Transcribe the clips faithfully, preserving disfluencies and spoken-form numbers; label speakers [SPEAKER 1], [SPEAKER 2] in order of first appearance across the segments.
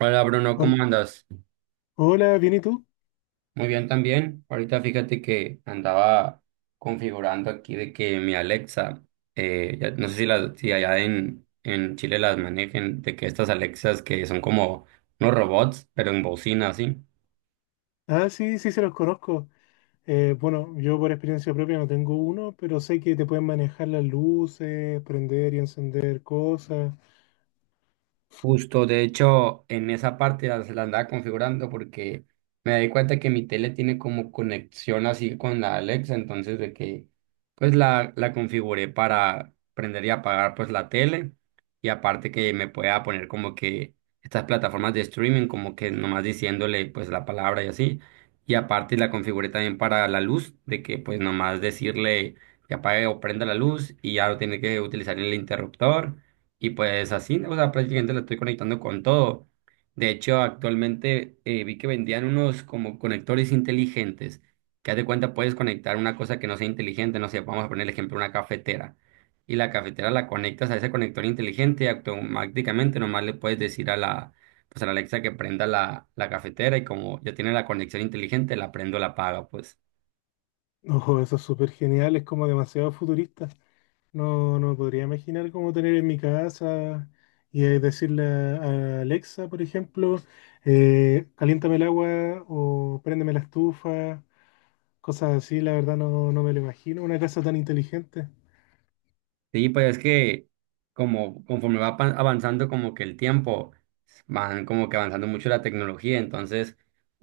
[SPEAKER 1] Hola Bruno,
[SPEAKER 2] Hol-
[SPEAKER 1] ¿cómo andas?
[SPEAKER 2] Hola, ¿bien y tú?
[SPEAKER 1] Muy bien también. Ahorita fíjate que andaba configurando aquí de que mi Alexa, eh, ya- no sé si, las, si allá en, en Chile las manejen, de que estas Alexas que son como unos robots, pero en bocina, así.
[SPEAKER 2] Ah, sí, sí, se los conozco. Eh, bueno, yo por experiencia propia no tengo uno, pero sé que te pueden manejar las luces, prender y encender cosas.
[SPEAKER 1] Justo, de hecho, en esa parte la, la andaba configurando porque me di cuenta que mi tele tiene como conexión así con la Alexa, entonces de que pues la, la configuré para prender y apagar pues la tele y aparte que me pueda poner como que estas plataformas de streaming como que nomás diciéndole pues la palabra y así y aparte la configuré también para la luz de que pues nomás decirle que apague o prenda la luz y ya no tiene que utilizar el interruptor. Y pues así, o sea, prácticamente la estoy conectando con todo. De hecho, actualmente eh, vi que vendían unos como conectores inteligentes, que haz de cuenta puedes conectar una cosa que no sea inteligente, no sé, vamos a poner el ejemplo, una cafetera. Y la cafetera la conectas a ese conector inteligente y automáticamente nomás le puedes decir a la, pues a la Alexa que prenda la, la cafetera y como ya tiene la conexión inteligente, la prendo, la apaga, pues.
[SPEAKER 2] Ojo, eso es súper genial, es como demasiado futurista. No, no me podría imaginar cómo tener en mi casa y eh, decirle a a Alexa, por ejemplo, eh, caliéntame el agua o préndeme la estufa, cosas así, la verdad no, no me lo imagino, una casa tan inteligente.
[SPEAKER 1] Sí, pues es que como conforme va pa- avanzando como que el tiempo, van como que avanzando mucho la tecnología, entonces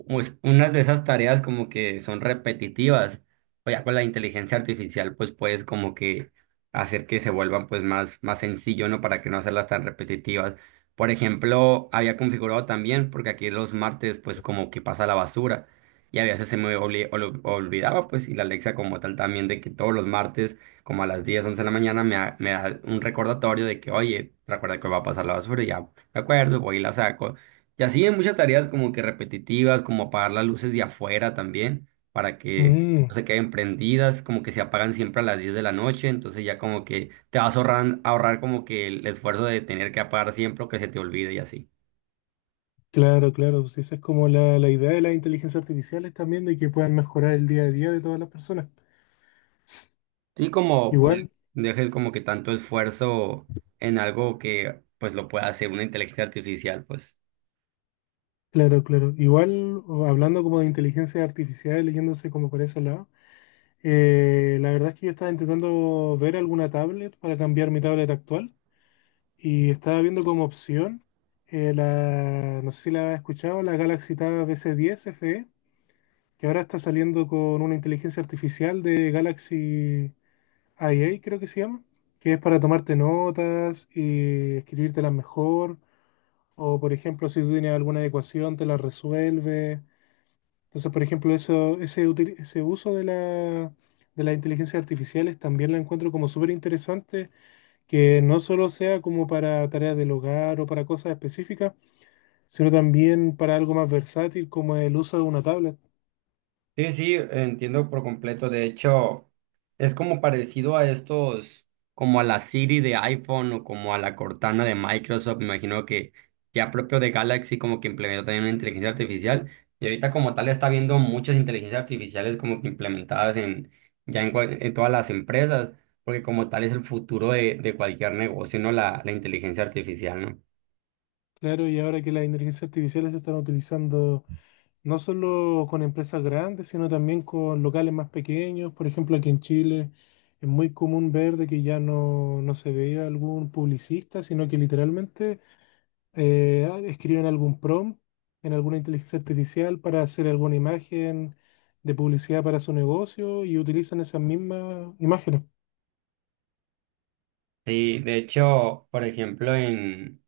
[SPEAKER 1] pues, unas de esas tareas como que son repetitivas, o ya con la inteligencia artificial pues puedes como que hacer que se vuelvan pues más, más sencillo, ¿no? Para que no hacerlas tan repetitivas. Por ejemplo, había configurado también, porque aquí los martes pues como que pasa la basura y a veces se me obli- ol- olvidaba pues y la Alexa como tal también de que todos los martes como a las diez once de la mañana me, da- me da un recordatorio de que, oye, recuerda que va a pasar la basura, y ya me acuerdo, voy y la saco. Y así hay muchas tareas como que repetitivas, como apagar las luces de afuera también, para que no
[SPEAKER 2] Mm.
[SPEAKER 1] se queden prendidas, como que se apagan siempre a las diez de la noche, entonces ya como que te vas a ahorrar, ahorrar como que el esfuerzo de tener que apagar siempre o que se te olvide y así.
[SPEAKER 2] Claro, claro, pues esa es como la, la idea de las inteligencias artificiales también, de que puedan mejorar el día a día de todas las personas.
[SPEAKER 1] Sí, como pues
[SPEAKER 2] Igual,
[SPEAKER 1] dejes como que tanto esfuerzo en algo que pues lo pueda hacer una inteligencia artificial, pues.
[SPEAKER 2] claro, claro, igual o hablando como de inteligencia artificial, leyéndose como por ese lado, eh, la verdad es que yo estaba intentando ver alguna tablet para cambiar mi tablet actual y estaba viendo como opción eh, la, no sé si la has escuchado, la Galaxy Tab S diez F E, que ahora está saliendo con una inteligencia artificial de Galaxy. A I creo que se llama, que es para tomarte notas y escribírtelas mejor, o por ejemplo, si tú tienes alguna ecuación, te la resuelve. Entonces, por ejemplo, eso, ese, util- ese uso de la, de las inteligencias artificiales también la encuentro como súper interesante, que no solo sea como para tareas del hogar o para cosas específicas, sino también para algo más versátil como el uso de una tablet.
[SPEAKER 1] Sí, sí, entiendo por completo. De hecho, es como parecido a estos, como a la Siri de iPhone o como a la Cortana de Microsoft. Me imagino que ya propio de Galaxy como que implementó también una inteligencia artificial. Y ahorita como tal está viendo muchas inteligencias artificiales como que implementadas en ya en, cual- en todas las empresas, porque como tal es el futuro de, de cualquier negocio, ¿no? La, la inteligencia artificial, ¿no?
[SPEAKER 2] Claro, y ahora que las inteligencias artificiales se están utilizando no solo con empresas grandes, sino también con locales más pequeños. Por ejemplo, aquí en Chile es muy común ver de que ya no, no se veía algún publicista, sino que literalmente eh, ah, escriben algún prompt en alguna inteligencia artificial para hacer alguna imagen de publicidad para su negocio y utilizan esas mismas imágenes.
[SPEAKER 1] Sí, de hecho, por ejemplo, en...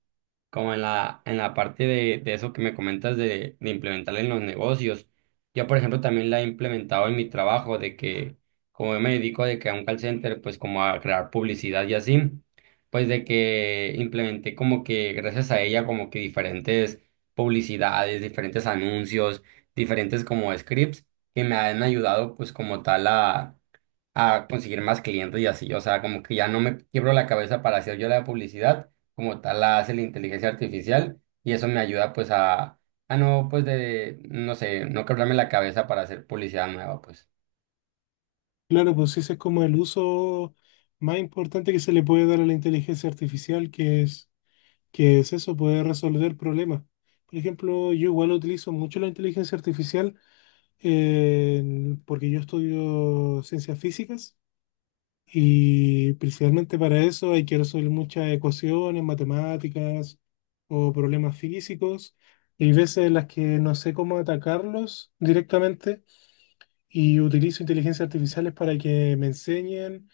[SPEAKER 1] como en la, en la parte de, de eso que me comentas de, de implementar en los negocios. Yo, por ejemplo, también la he implementado en mi trabajo, de que como yo me dedico de que a un call center, pues como a crear publicidad y así, pues de que implementé como que gracias a ella como que diferentes publicidades, diferentes anuncios, diferentes como scripts que me han ayudado pues como tal a, a conseguir más clientes y así. O sea, como que ya no me quiebro la cabeza para hacer yo la publicidad como tal la hace la inteligencia artificial y eso me ayuda pues a, a no pues de, no sé, no quebrarme la cabeza para hacer publicidad nueva pues.
[SPEAKER 2] Claro, pues ese es como el uso más importante que se le puede dar a la inteligencia artificial, que es que es eso, puede resolver problemas. Por ejemplo, yo igual utilizo mucho la inteligencia artificial en- porque yo estudio ciencias físicas y principalmente para eso hay que resolver muchas ecuaciones, matemáticas o problemas físicos. Y hay veces en las que no sé cómo atacarlos directamente y utilizo inteligencias artificiales para que me enseñen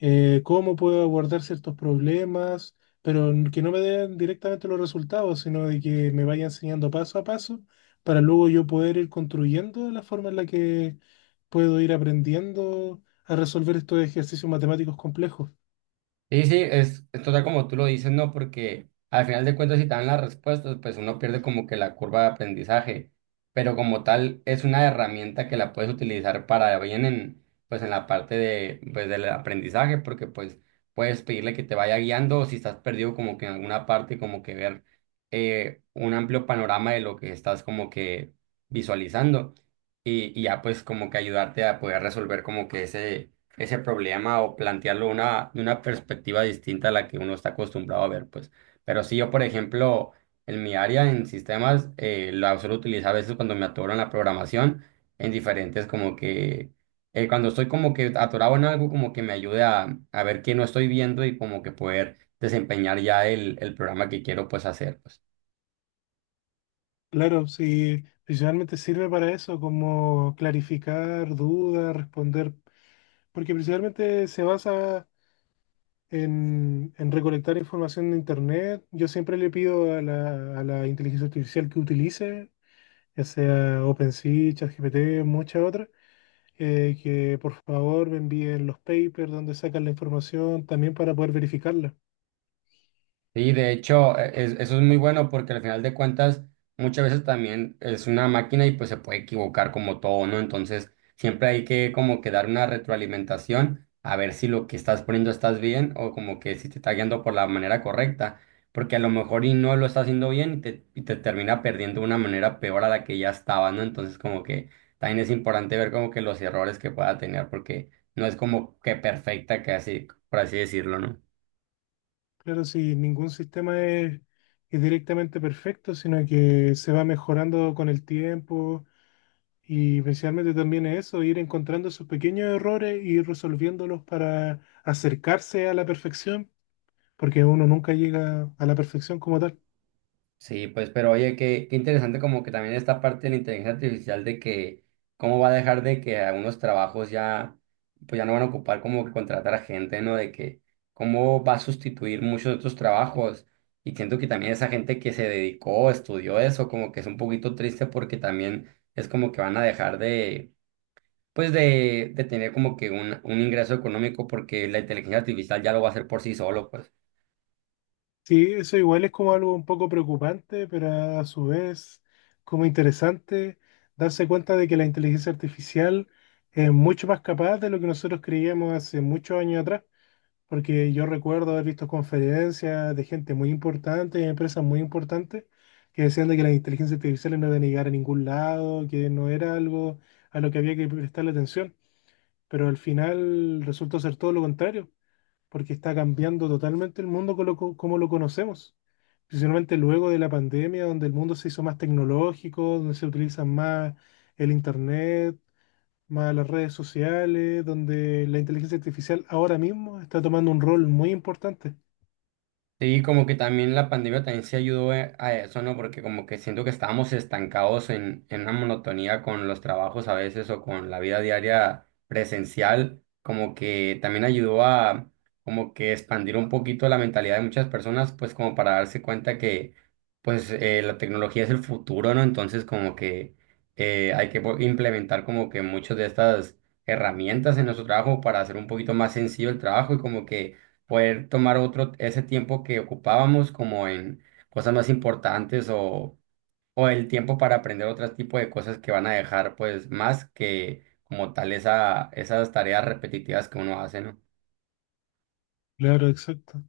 [SPEAKER 2] eh, cómo puedo abordar ciertos problemas, pero n- que no me den directamente los resultados, sino de que me vaya enseñando paso a paso para luego yo poder ir construyendo la forma en la que puedo ir aprendiendo a resolver estos ejercicios matemáticos complejos.
[SPEAKER 1] Sí, sí, es, es total como tú lo dices, ¿no? Porque al final de cuentas, si te dan las respuestas, pues uno pierde como que la curva de aprendizaje, pero como tal es una herramienta que la puedes utilizar para bien en, pues en la parte de, pues del aprendizaje, porque pues puedes pedirle que te vaya guiando o si estás perdido como que en alguna parte, como que ver eh, un amplio panorama de lo que estás como que visualizando y, y ya pues como que ayudarte a poder resolver como que ese ese problema o plantearlo una, de una perspectiva distinta a la que uno está acostumbrado a ver, pues. Pero sí, yo, por ejemplo, en mi área en sistemas, eh, la suelo utilizar a veces cuando me atoro en la programación, en diferentes como que, eh, cuando estoy como que atorado en algo, como que me ayude a, a ver qué no estoy viendo y como que poder desempeñar ya el, el programa que quiero pues hacer, pues.
[SPEAKER 2] Claro, sí, principalmente sirve para eso, como clarificar dudas, responder, porque principalmente se basa en, en recolectar información de Internet. Yo siempre le pido a la, a la inteligencia artificial que utilice, ya sea OpenAI, ChatGPT, muchas otras, eh, que por favor me envíen los papers donde sacan la información también para poder verificarla.
[SPEAKER 1] Sí, de hecho, e- es- eso es muy bueno porque al final de cuentas muchas veces también es una máquina y pues se puede equivocar como todo, ¿no? Entonces siempre hay que como que dar una retroalimentación a ver si lo que estás poniendo estás bien o como que si te está guiando por la manera correcta, porque a lo mejor y no lo está haciendo bien y te, y te termina perdiendo de una manera peor a la que ya estaba, ¿no? Entonces como que también es importante ver como que los errores que pueda tener porque no es como que perfecta, que así, por así decirlo, ¿no?
[SPEAKER 2] Claro, si ningún sistema es, es directamente perfecto, sino que se va mejorando con el tiempo. Y principalmente también es eso, ir encontrando sus pequeños errores y resolviéndolos para acercarse a la perfección porque uno nunca llega a la perfección como tal.
[SPEAKER 1] Sí, pues, pero oye, qué, qué interesante como que también esta parte de la inteligencia artificial de que cómo va a dejar de que algunos trabajos ya, pues ya no van a ocupar como que contratar a gente, ¿no? De que cómo va a sustituir muchos de otros trabajos. Y siento que también esa gente que se dedicó, estudió eso, como que es un poquito triste porque también es como que van a dejar de, pues de, de tener como que un, un ingreso económico porque la inteligencia artificial ya lo va a hacer por sí solo, pues.
[SPEAKER 2] Sí, eso igual es como algo un poco preocupante, pero a su vez como interesante darse cuenta de que la inteligencia artificial es mucho más capaz de lo que nosotros creíamos hace muchos años atrás, porque yo recuerdo haber visto conferencias de gente muy importante, de empresas muy importantes, que decían de que la inteligencia artificial no iba a llegar a ningún lado, que no era algo a lo que había que prestarle atención, pero al final resultó ser todo lo contrario porque está cambiando totalmente el mundo como lo, co- como lo conocemos. Principalmente luego de la pandemia, donde el mundo se hizo más tecnológico, donde se utilizan más el internet, más las redes sociales, donde la inteligencia artificial ahora mismo está tomando un rol muy importante.
[SPEAKER 1] Sí, como que también la pandemia también se ayudó eh, a eso, ¿no? Porque como que siento que estábamos estancados en, en una monotonía con los trabajos a veces o con la vida diaria presencial, como que también ayudó a como que expandir un poquito la mentalidad de muchas personas, pues como para darse cuenta que pues eh, la tecnología es el futuro, ¿no? Entonces como que eh, hay que po- implementar como que muchas de estas herramientas en nuestro trabajo para hacer un poquito más sencillo el trabajo y como que poder tomar otro, ese tiempo que ocupábamos como en cosas más importantes o, o el tiempo para aprender otro tipo de cosas que van a dejar pues más que como tal esa, esas tareas repetitivas que uno hace, ¿no?
[SPEAKER 2] Claro, exacto.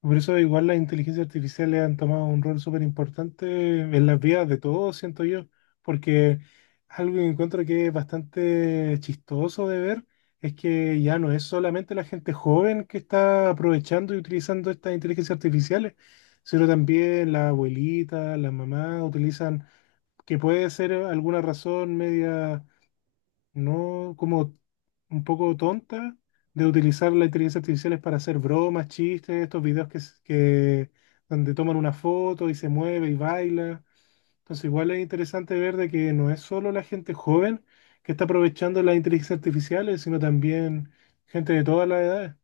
[SPEAKER 2] Por eso igual las inteligencias artificiales han tomado un rol súper importante en las vidas de todos, siento yo, porque algo que encuentro que es bastante chistoso de ver es que ya no es solamente la gente joven que está aprovechando y utilizando estas inteligencias artificiales, sino también la abuelita, la mamá utilizan, que puede ser alguna razón media no como un poco tonta de utilizar la inteligencia artificial para hacer bromas, chistes, estos videos que, s- que donde toman una foto y se mueve y baila. Entonces igual es interesante ver de que no es solo la gente joven que está aprovechando las inteligencias artificiales, sino también gente de todas las edades.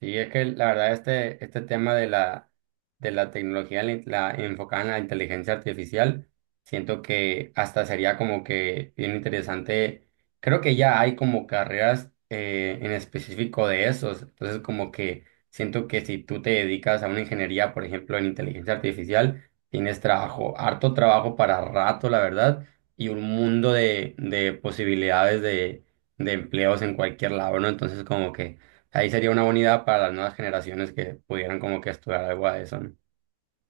[SPEAKER 1] Sí, es que la verdad este, este tema de la, de la tecnología la, la- enfocada en la inteligencia artificial, siento que hasta sería como que bien interesante. Creo que ya hay como carreras eh, en específico de esos. Entonces como que siento que si tú te dedicas a una ingeniería, por ejemplo, en inteligencia artificial, tienes trabajo, harto trabajo para rato, la verdad, y un mundo de, de posibilidades de, de empleos en cualquier lado, ¿no? Entonces como que... Ahí sería una buena idea para las nuevas generaciones que pudieran como que estudiar algo a eso, ¿no?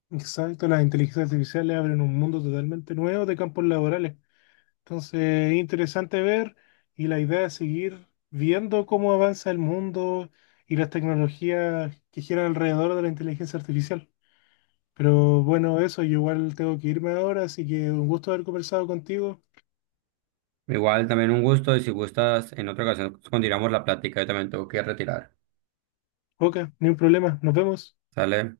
[SPEAKER 2] Exacto, las inteligencias artificiales abren un mundo totalmente nuevo de campos laborales. Entonces, interesante ver y la idea es seguir viendo cómo avanza el mundo y las tecnologías que giran alrededor de la inteligencia artificial. Pero bueno, eso, yo igual tengo que irme ahora, así que un gusto haber conversado contigo.
[SPEAKER 1] Igual también un gusto y si gustas, en otra ocasión continuamos la plática, yo también tengo que retirar.
[SPEAKER 2] Ok, ni un problema, nos vemos.
[SPEAKER 1] ¿Sale?